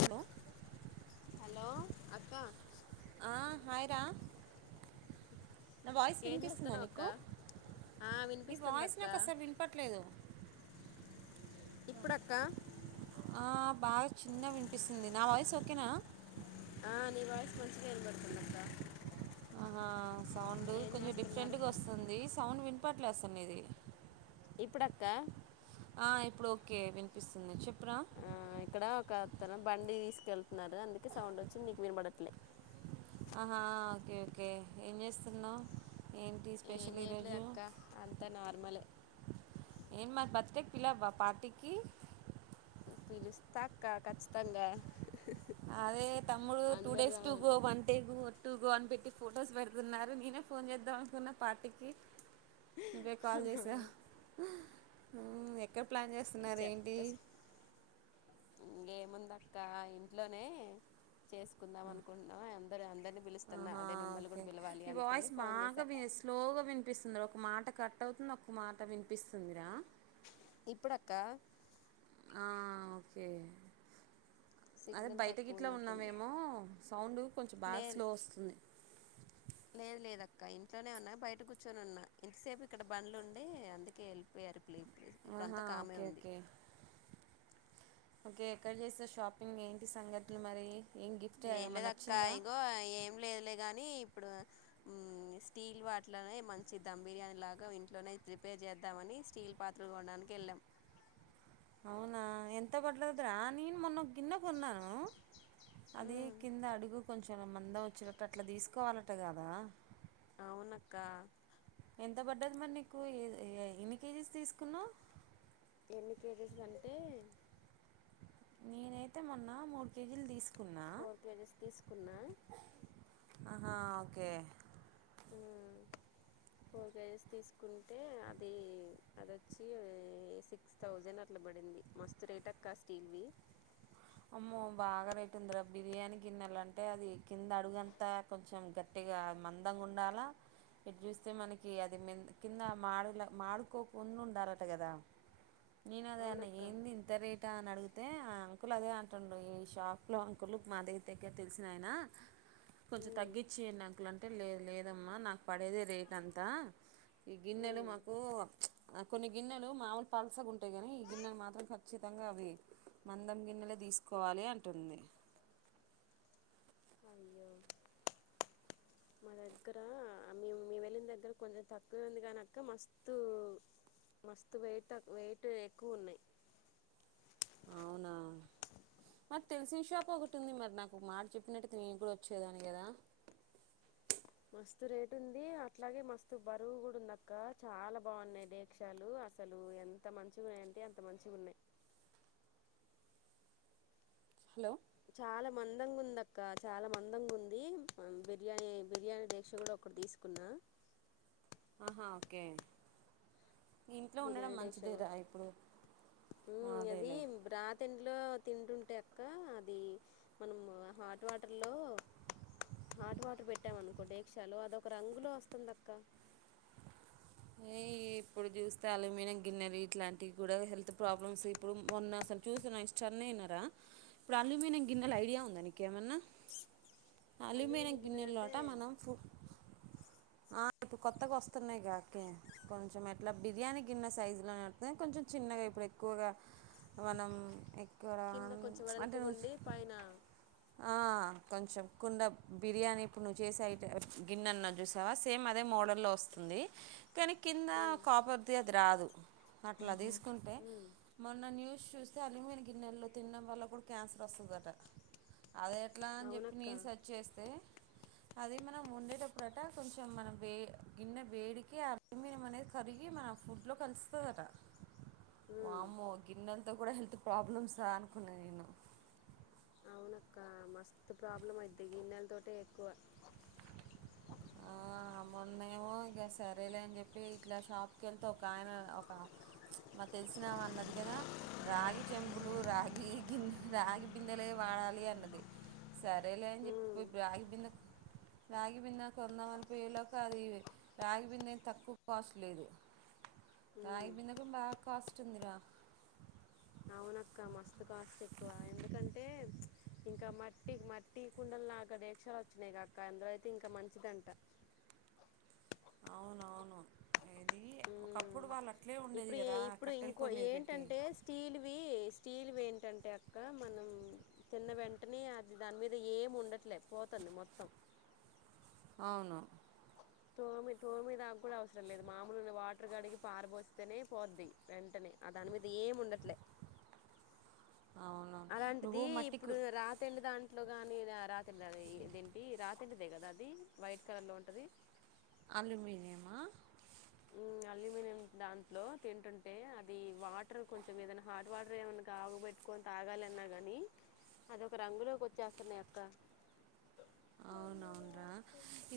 Hello hello అక్క ఆ hi రా నా వాయిస్ ఏం వినిపిస్తుందా చేస్తున్నావు అక్క నీకు ఆ నీ వినిపిస్తుంది వాయిస్ అక్క నాకు అసలు వినపట్లేదు ఇప్పుడక్క ఆ బాగా చిన్నగ వినిపిస్తుంది నా వాయిసు ఓకేనా ఆ నీ వాయిస్ మంచినే వినబడుతుంది అక్క ఆ సౌండు ఏం కొంచెం చేస్తున్నారు డిఫరెంట్గా వస్తుంది సౌండ్ వినపట్లే అసలు నీది ఇప్పుడ అక్క ఆ ఇప్పుడు ఓకే వినిపిస్తుంది చుప్ ఆ ఇక్కడ ఒక తన బండి తీసుకెళ్తున్నరు అందుకే సౌండ్ వచ్చింది నీకు వినబడట్లే ఆహా ఓకే ఓకే ఏం చేస్తున్నవ్ ఏంటి ఏం స్పెషల్ చేయట్లేదు ఈరోజు అక్క అంతా నార్మలే ఏం మరి బర్త్డే పిల్లవవా పార్టీకి పిలుస్త అక్క ఖచ్చితంగా అదే తమ్ముడు టూ అందరు డేస్ టూ గో రావాలి వన్ డే టూ గో అని పె ట్ ఫొటోస్ పెడుతున్నారు నేనే ఫోన్ చేద్దాం అనుకున్న పార్టీకి నువ్వే కాల్ చేసావ్ ఏ ఎక్కడ ప్లాన్ చేస్తున్నారు ఏంటి ఏముంది అక్క ఇంట్లోనే చేసుకుందాం అనుకుంటున్నాం అందరు అందరిని పిలుస్తున్నా ఆహా అదే మిమ్మల్ని ఓకే కూడా పిలవాలి నీ అనుకొని వాయిస్ ఫోన్ చేసా బాగా స్లోగ వినిపిస్తుంది రా ఒక మాట కట్ అవుతుంది ఒక మాట వినిపిస్తుందిరా ఇప్పుడ అక్క ఆ ఓకే అదే సిగ్నల్ తక్కువ బయటగిట్ల ఉన్నట్టుంది ఉన్నామేమో సౌండ్ కొంచెం బాగా లే స్లో వస్తుంది. లేదు లేదు. క్క ఇంట్లోనే ఉన్నాయి బయట కూర్చొని ఉన్నా ఇంతసేపు ఇక్కడ బండ్లు ఉండి అందుకే వెళ్ళిపోయారు. ఇప్పుడు ఇప్పుడు ఇప్పుడంతా ఆహా కామే ఓకే ఉంది ఓకే ఓకే ఎక్కడ చేస్తారు షాపింగ్ ఏంటి సంగతులు మరే ఏం లేదక్క ఇగో ఏం లేదులే గాని ఇప్పుడు స్టీల్ వాట్లనే మంచి ధమ్ బిర్యానీ లాగా ఇంట్లోనే ప్రిపేర్ జేద్దామని స్టీల్ పాత్రలు కొ గెళ్ళం అవునా ఎంత పట్లదిరా నేను మొన్న గిన్నె కొన్నాను. అది కింద అడుగు కొంచెం మందం ఓచ్చేటట్టు అట్లా దిస్కోవాలట గదా. అవునక్కా ఎంత బడ్డది మరి నీకు ఎన్ని కేజీస్ తీస్కున్నావు. ఎన్ని కేజిసంటే నేనైతే మొన్న మూడు కేజీలు థిస్ ఫోర్ కేజీస్ తీస్కున్న ఆహా ఓకే ఆ వో ఫోన్ ఫే జేషి తీస్కుంటే అది అదొచ్చి సిక్స్ థౌసేండ్ అట్లా బడింది. మస్తు రేటక్క స్టీల్వి అమ్మో బాగా రేటుందిరా బిర్యానీ గిన్నెలంటే అది కింద అడుగంతా కొంచెం గట్టే ఇగా మందంగూండాలా ఇటు జుస్తే మనకి అది కింద మాడు మాడుకోకుండా ఉండాలట గదా. నేన్ అదే అన్న అవునక్క ఏంది ఇంత రేటా అని అడిగితే అం కుల్ అదే అంటుండు ఈ షాప్లో అంకులు మా దేగ్గ దగ్గర తెల్సినయినా కొంచెం ఉమ్ తగ్గించియాడాంకుల్ అంటే లేద్ లేదమ్మా నాకు పడేదె రేటంతా ఈ గిన్నెలు ఉమ్ మాకూ ఆ కొన్ని గిన్నెలు మావుల్ పల్సగుంటాయి గని ఈ గిన్నెలు మాత్రం ఖచ్చితంగా అవి మం దం గిన్నెలే దిస్కోవాలి అంటుంది అయ్యో మా దగ్గర మేము మేమ్ ఏళ్ళిదగ్గర కొంజెం తక్కువే ఉంది గనిక్క మస్తు మస్తుత్ వెయిట్ త వెయిట్ ఎక్కువున్నాయి. అవునా మరి తెల్సిన షాప్ ఒకటి ఉంది మరి నాగో మాట జెప్పినటైతే నేను గూడా ఓచ్చేదాని గదా మస్తు రేటుంది అట్లాగే మస్తు బరువు గూడ ఉందక్క చాలా బాగున్నాయి డేక్షాలు అసలు ఎంత మంచిగున్నాయంటే అంత మంచిగున్నాయి. హలో చాలా మందంగుంది అక్క చాలా మందంగుంది అ బిర్యానీ బిర్యానీ డేక్ష గోడా ఒక దిస్కున్న ఆహా ఓకే ఇంట్లో ఉండడం బిర్యానీ డేక్షో మంచిదేరా ఇప్పుడు గూడ అది అదేలే బ్రాతేండిలో తింటుంటే అక్క అది మనం హాట్ వాటర్ లో హాట్ వాటర్ బేట్టాం అనుకో డేక్షలో అదొక రంగులో ఓస్తుందక్క ఈప్పుడు జుస్తే అలుమిన గిన్నె ఇట్లాంటివి గూడా హెల్త్ ప్రాబ్లమ్స్ ఇప్పుడు మొన్న అసలు చూసిన ఇంస్టా అయినారా ఇప్పుడు అల్యూమినియం గిన్నెల్ ఐడియా ఉందా నీకేమన్నా అల్యూమినియం గిన్నెలు గిన్నెలో అంటే ఆట మనం ఫూ ఆ ఇప్పుడు కొత్తగా ఓస్తున్నాయిగా ఓకే కొంచెం ఎట్లా బిర్యానీ గిన్నె సైసులో కొంచెం చిన్నగా ఇప్పుడు ఎక్కువగా వనం ఎక్కడ కింద కొంచెం అంటే నువ్ వెడల్పుగుండి పైన ఆ కొంచెం కుండ బిర్యానీ ఇప్పుడు నువ్వు చేసే ఐట గిన్నె అన్నవ్ జూసావా సేమ్ అదే మోడల్లో ఓస్తుం ది కానీ కింద ఉమ్, కాపర్ది అది రాదు అట్ల ఓహో దీస్కుంటే ఉమ్, మొన్న న్యూస్ సూష్ తల్యూమిని గిన్నెల్లో తిండం వల్ల గూడా క్యాన్సర్ ఒస్తదట అదేట్లా అన్ జెప్పి అవునక్క నేన్ సెర్చ్ చేస్తే అది మనం వొండేటప్పుడట కొంచెం మనం వే గిన్నె వేడికే ల్యూమినం అనేది కరిగి మన ఫుడ్ లో కలుస్తదట ఉమ్, వామ్మో గిన్నెల్ అంత గూడా హెల్త్ ప్రాబ్లమ్స్ ఆ అనుకున్నా నేను అక్క మస్తు ప్రాబ్లం అయిద్ది గిన్నెలతోటే ఎక్కువ నేమొ ఇంగ సరేలే అంజేప్పి ఇట్లా షాప్కెళ్తే ఒక ఆయన ఒక నాక్ తెలిసినామన్నది గదా రాగి చెంబులు రాగి గిన్నే రాగి బిందెలే వా డాలి అన్నది సరేలే అంజెప్పి ఉమ్, పోయి రాగి బిందె రాగి బింద కొందామని పోయే లోగ అది రాగిబిందేం తక్కువ కాస్ట్ లేదు ఉమ్. రాగిబిందెకి కూడ బాగ కాస్ట్ ఉందిరా అవునక్క మస్తు కాస్ట్ ఎక్కువ ఎందుకంటే ఇంకా మట్టి మట్టి కుండలు నాగదీక్షాలొచ్చినయి గాక్క అందులో అయితే ఇంకా మంచిదంట అవునవును ఇది ఒకప్పుడు మ్మ్ వాళ్ళు అట్లే ఉండేది ఇపుడు కదా ఇపుడు కట్టెల ఇంకో పొయ్యి మీద పెట్టి ఏంటంటే స్టీల్వి స్టీల్వి ఏం టంటే అక్కా మనం తిన్న వెంటనే అది దాని మీద ఏం ఉండట్లే పోతంది మొత్తం అవును తోమి తోమి దాగూడా అవసరం లేదు మామూలుగానే వాటర్ గడిగి పారబోస్తేనే పోద్ది వెంటనే అదానీమీద ఏముండట్లే అవునవును అలాంటిది నువ్వు మట్టికు ఇప్పుడు రాతెండి దాంట్ ట్లో గాని రా రాతెండ్ అది ఏంటి రాతెండిదే గద అది వైట్ కలర్లో ఉంటది అల్యూమిన్యమా అల్యూమినియం దాంట్లో తింటుంటే అది వాటర్ కొంచెం ఏదన్న హాట్ వాటర్ ఏమన్నా కాగబెట్ కొని తాగాలన్న గనీ అదొక రంగులోకొచ్చేస్తున్నయి అక్క అవునవునరా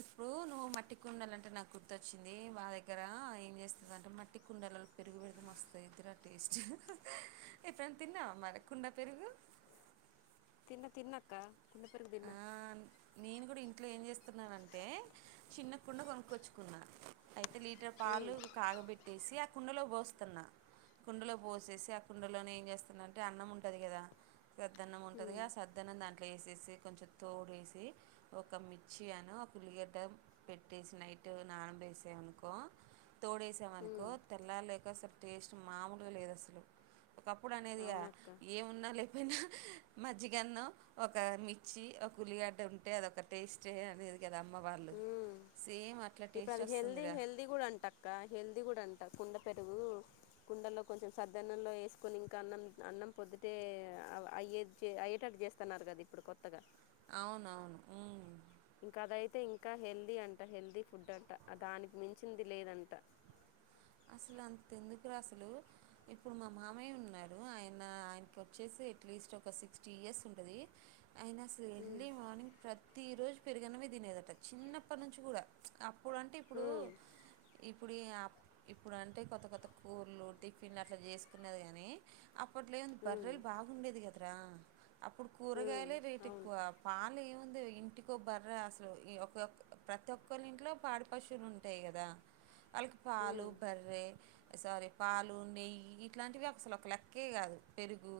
ఇప్పుడు నువ్వు మట్టి కుండలంటే నాక్ గుర్తొచ్చింది మా దగ్గర ఏం జేస్తదంటే మట్టి కుండలలో పెరుగు పెడ్తే మస్తాయిద్ రా టేస్టు ఎప్పుడైనా తిన్నావా మరి కుండా పెరుగు తిన్న తిన్నక్క కుండా పెరుగు తిన్న ఆ నేను గూడా ఇంట్లో ఏం జేస్తున్నానంటే చిన్నకుండా గొనుక్కొచ్చుకున్నా అయితే లీటర్ పాలు కాగబెట్టేసి అ కుండలో బోస్తున్నా కుండలో బోసేసి ఆ కుండలోనే ఏంజేస్తునంటే అన్నం ఉంటది కదా సద్దన్నం ఉంటదిగా ఆ సద్దన్నం దాంట్లో యేసేసి కొంచెం తోడేసి ఒక మిచ్చి అను ఒక ఉల్లిగడ్డ పెట్టేసి నైట్ నాన బేసే అనుకో తోడేసామనుకో తెల్లార్లేక అసల్ టేస్ట్ మామూలుగా లేద్ అసలు ఒకప్పుడు అనేదిగా అవునక్క ఏమున్నా లేపేయినా మజ్జిగన్నం ఒక మిర్చి ఒక ఉల్లిగడ్డ ఉంటే అదొక టేస్టే అనేది కదా అమ్మ వాళ్ళు హు మ్ సేమ్ అట్లా ఇప్పుడు టేస్ట్ అది హెల్దీ వస్తుందిరా హెల్దీ గూడా అంటక్క హెల్దీ గూడా అం ంట కుండ పెరుగు కుండలో కొంచెం సద్దన్నంలో ఏస్కోని ఇంకా అన్నం అన్నం పొద్దుటే ఆ అయ్యేజ్ అయ్యేటట్ జేస్తాన్నారు గదా ఇప్పుడు కొత్తగా అవునవును మ్మ్ ఇంక అదైతే ఇంకా హెల్దీ అంట హెల్దీ ఫుడ్ అంట దానికి మించింది లేదంట అసలు అంత ఎందుకురా అసలు ఇప్పుడు మా మామయ్య ఉన్నాడు ఆయన ఆయనకొచ్చేసి ఎట్లీస్ట్ ఒక సిక్స్టీ ఇయర్స్ ఉంటది అయిన అసలు ఉమ్ ఎర్లీ మార్నింగ్ ప్రతిరోజు పెరుగు అన్నమే తినేదట చిన్నప్పటి నుంచి కూడా అ ఇప్పుడంటే ఇప్పుడు ఉమ్ ఇప్పుడు ఆప్ ఇప్పుడు అంటే కొత్త కొత్త కుర్లు టిఫిన్లు అట్లా చేసుకునేది గని అప్పట్లేంది ఉమ్ బర్రేలు బాగుండేది కదరా అప్పుడు ఉమ్ కూరగాయలే రేట్ అవును ఎక్కువ పాలు ఏముంది ఇంటికో బర్రె అసలు ఈ ఒకక్క ప్రతి ఒక్కాల్లింట్లో పాడి పశువులు ఉంటాయి కదా వాళ్ళకి పాలు ఉమ్ బర్రె సారీ పాలు నెయ్యి ఇట్లాంటివి అసలు ఒక లెక్కే కాదు పెరుగు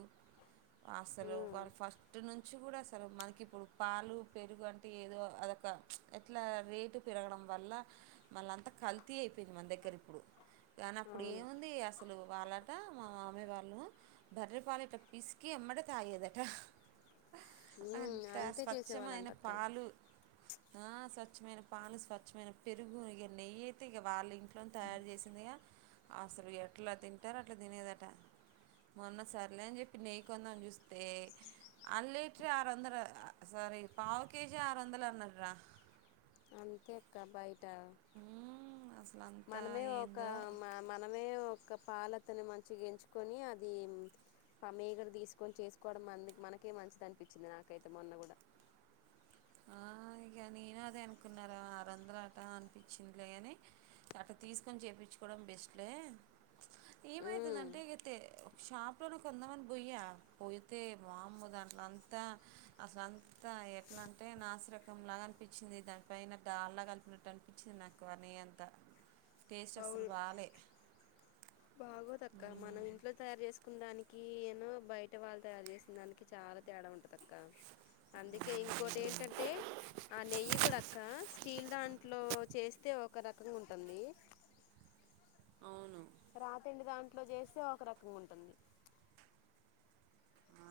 అసలు ఉమ్ వాళ్లు ఫస్ట్ నుంచి కూడా అస అసలు మనకి ఇప్పుడు పాలు పెరుగు అంటే ఏదో అది ఓక ఎట్లా రేటు పెరగడం వల్ల మళ్ళ అంతా కల్తీ అయిపోయింది మన దగ్గర ఇప్పుడు కానీ అప్పుడు అవును ఏముంది అసలు వాళ్ళట మా మామయ్య వాళ్ళ బర్రె పాలు ఇట్ల పీస్కి ఎమ్మడే తాగేదట ఉమ్ అంత అంతే చేసేవాళ్ళంట స్వచ్ఛమైన అక్క పాలు ఆ స్వచ్ఛమైన పాలు స్వచ్ఛమైన పెరుగు ఇగ నెయ్యితే ఇక వాళ్ళ ఇంట్లోనే తయారు చేసి అసలు ఎట్లా తింటారు అట్లా తినేదట మొన్న సర్లే అని చెప్పి నెయ్యి కొందని చూస్తే ఆన్ లీటర్ ఆరు వందలు సారీ పావు కేజీ ఆరు వందలు అన్నర్రా అంతే అక్క బయ్ ట ఉమ్ అసలు అంతా మనమే ఒక ఏందో మనమే ఒ ఒక పాలఅతని మంచిగ ఎంచుకొని అది ప మిగడ తీసుకొని చేసుకోవడం మంది మనకే మంచిది అనిపించింది నాకైతే మొన్న కూడా ఆ ఇగ నేను అదే అనుకున్నారా ఆరు వందలు అట అనిపించిందిలేగాని అట్ట తీసుకొని చేపిచ్చుకోడం బెస్ట్ లే ఎం అయితది అంటే షాప్ లోనే కొందామని బొయ్య పోయితే వామ్మో దాంట్ల అంతా అసలంతా ఎట్లా అం టే నాసిరకం లాగా అనిపించింది దానిపైన డాల్డా కలిపినట్టు అనిపించింది ఆ నెయ్యి అంత టేస్ట్ అస్సల్ బాలే బాగోదు అక్క మనం మ్మ్. ఇంట్లో తయారు చేసుకుందాని కి ఏనో బయట వాళ్ళు తయారు చేసిన దానికి చాలా తేడా ఉంటంది అక్క అందుకే ఇంకోటి ఏంటంటే ఆ నెయ్యి కూడా అక్క స్టీల్ దాంట్లో చేస్తే ఒక రకంగా ఉంటంది అవును రాతెండి దాంట్లో చేస్తే ఒక రకంగుంటంది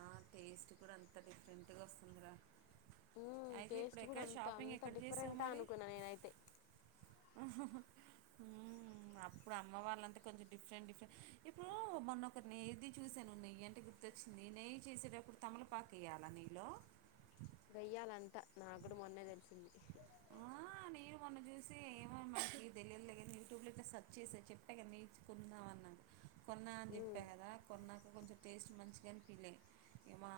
ఆ టేస్ట్ కూడా అంత డిఫరెంట్గా వస్తుంది రా అయితే ఇప్పుడు టేస్ట్ కూడా ఎక్కడ అంత షాపింగ్ అంత ఎక్కడ చేసవ్ డిఫరెంటా మరి అనుకున్నా నేనైతే ఉమ్ అప్పుడు అమ్మ వాళ్ళంతె కొంచెం డిఫరెంట్ డిఫరెంట్ ఇప్పుడు మొన్న ఒకరి నెయ్యిది చూశాను నెయ్యంటే గుర్తొచ్చింది నెయ్యి చేసేటప్పుడు తమలపాకు ఎయ్యాలా నీళ్ళో వెయ్యాలంట నా కూడా మొన్నే తెలిసింది నీరు మొన్న చూసి ఏమో మనకి తెలియద్లేగనీ యూట్యూబ్లట్ సర్చ్ చేసా చెప్పా కద నేర్చుకుందాంమనన్ కొన్నా అని ఉమ్ చెప్పా కదా కొన్నాక కొంచెం టేస్ట్ మంచిగా అనిపియలే మా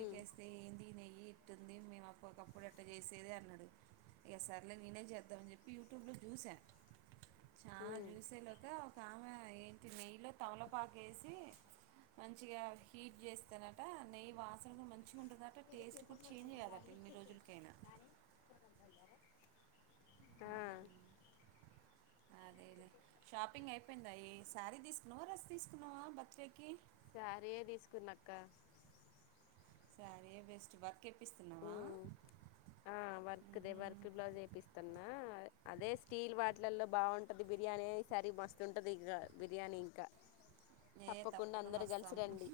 ఉమ్ ఏంది నెయ్యి ఇట్టుంది మేము అప్ప ఒకప్పుడు అట్ట చేసేది అన్నాడు ఇగ సార్లే నేనే చేద్దామని చెప్పి యూట్యూబ్లో చూసా చాలా ఉమ్ చూసేలోక ఒక ఆమె ఏంటి నెయ్యిలో తమలపాకేసి మంచిగా హీట్ చేస్తానట నెయ్యి వాసనా మం. మంచిగుంటదట టేస్ట్ కూడా చేంజ్ కాదట ఎన్ని రోజులకైనా. ఆహ్. అదేలే షాపింగ్ అయిపోయిందా ఈ సారీ తీసుకున్నావా డ్రెస్ తీసుకున్నావా బర్త్డేకి. సారీ ఏ తీసుకున్నా అక్క. సారీ ఏ బెస్ట్ బ. ఉమ్ ఆహ్ వర్క దే వర్క్ బ్లౌజ్ ఏపిస్తన్నా. అదే స్టీల్ వాటిలల్లో బావుంటాది బిర్యానీ ఈ సారి మస్తు ఉంటది ఇంగ బిర్యానీ ఇంకా. ఏ తప్పకుండా అందరు కలిసి వస్తాం రండి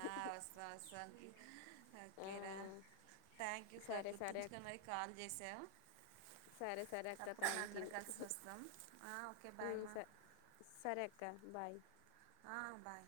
ఆహ్ వస్తాం వస్తాం తీ. ఆ ఓకే రా థాంక్యూ సరే సరే గుర్తుంచుకొని అక్క మరి కాల్ చేసావ్. సరే సరే అక్క తప్పకుండా థ్యాంక్ అందర యూ కలిసి వస్తాం ఆహ్ ఓకే బాయ్ ఉమ్ మా. స సరే అక్క బాయ్. ఆహ్ బాయ్.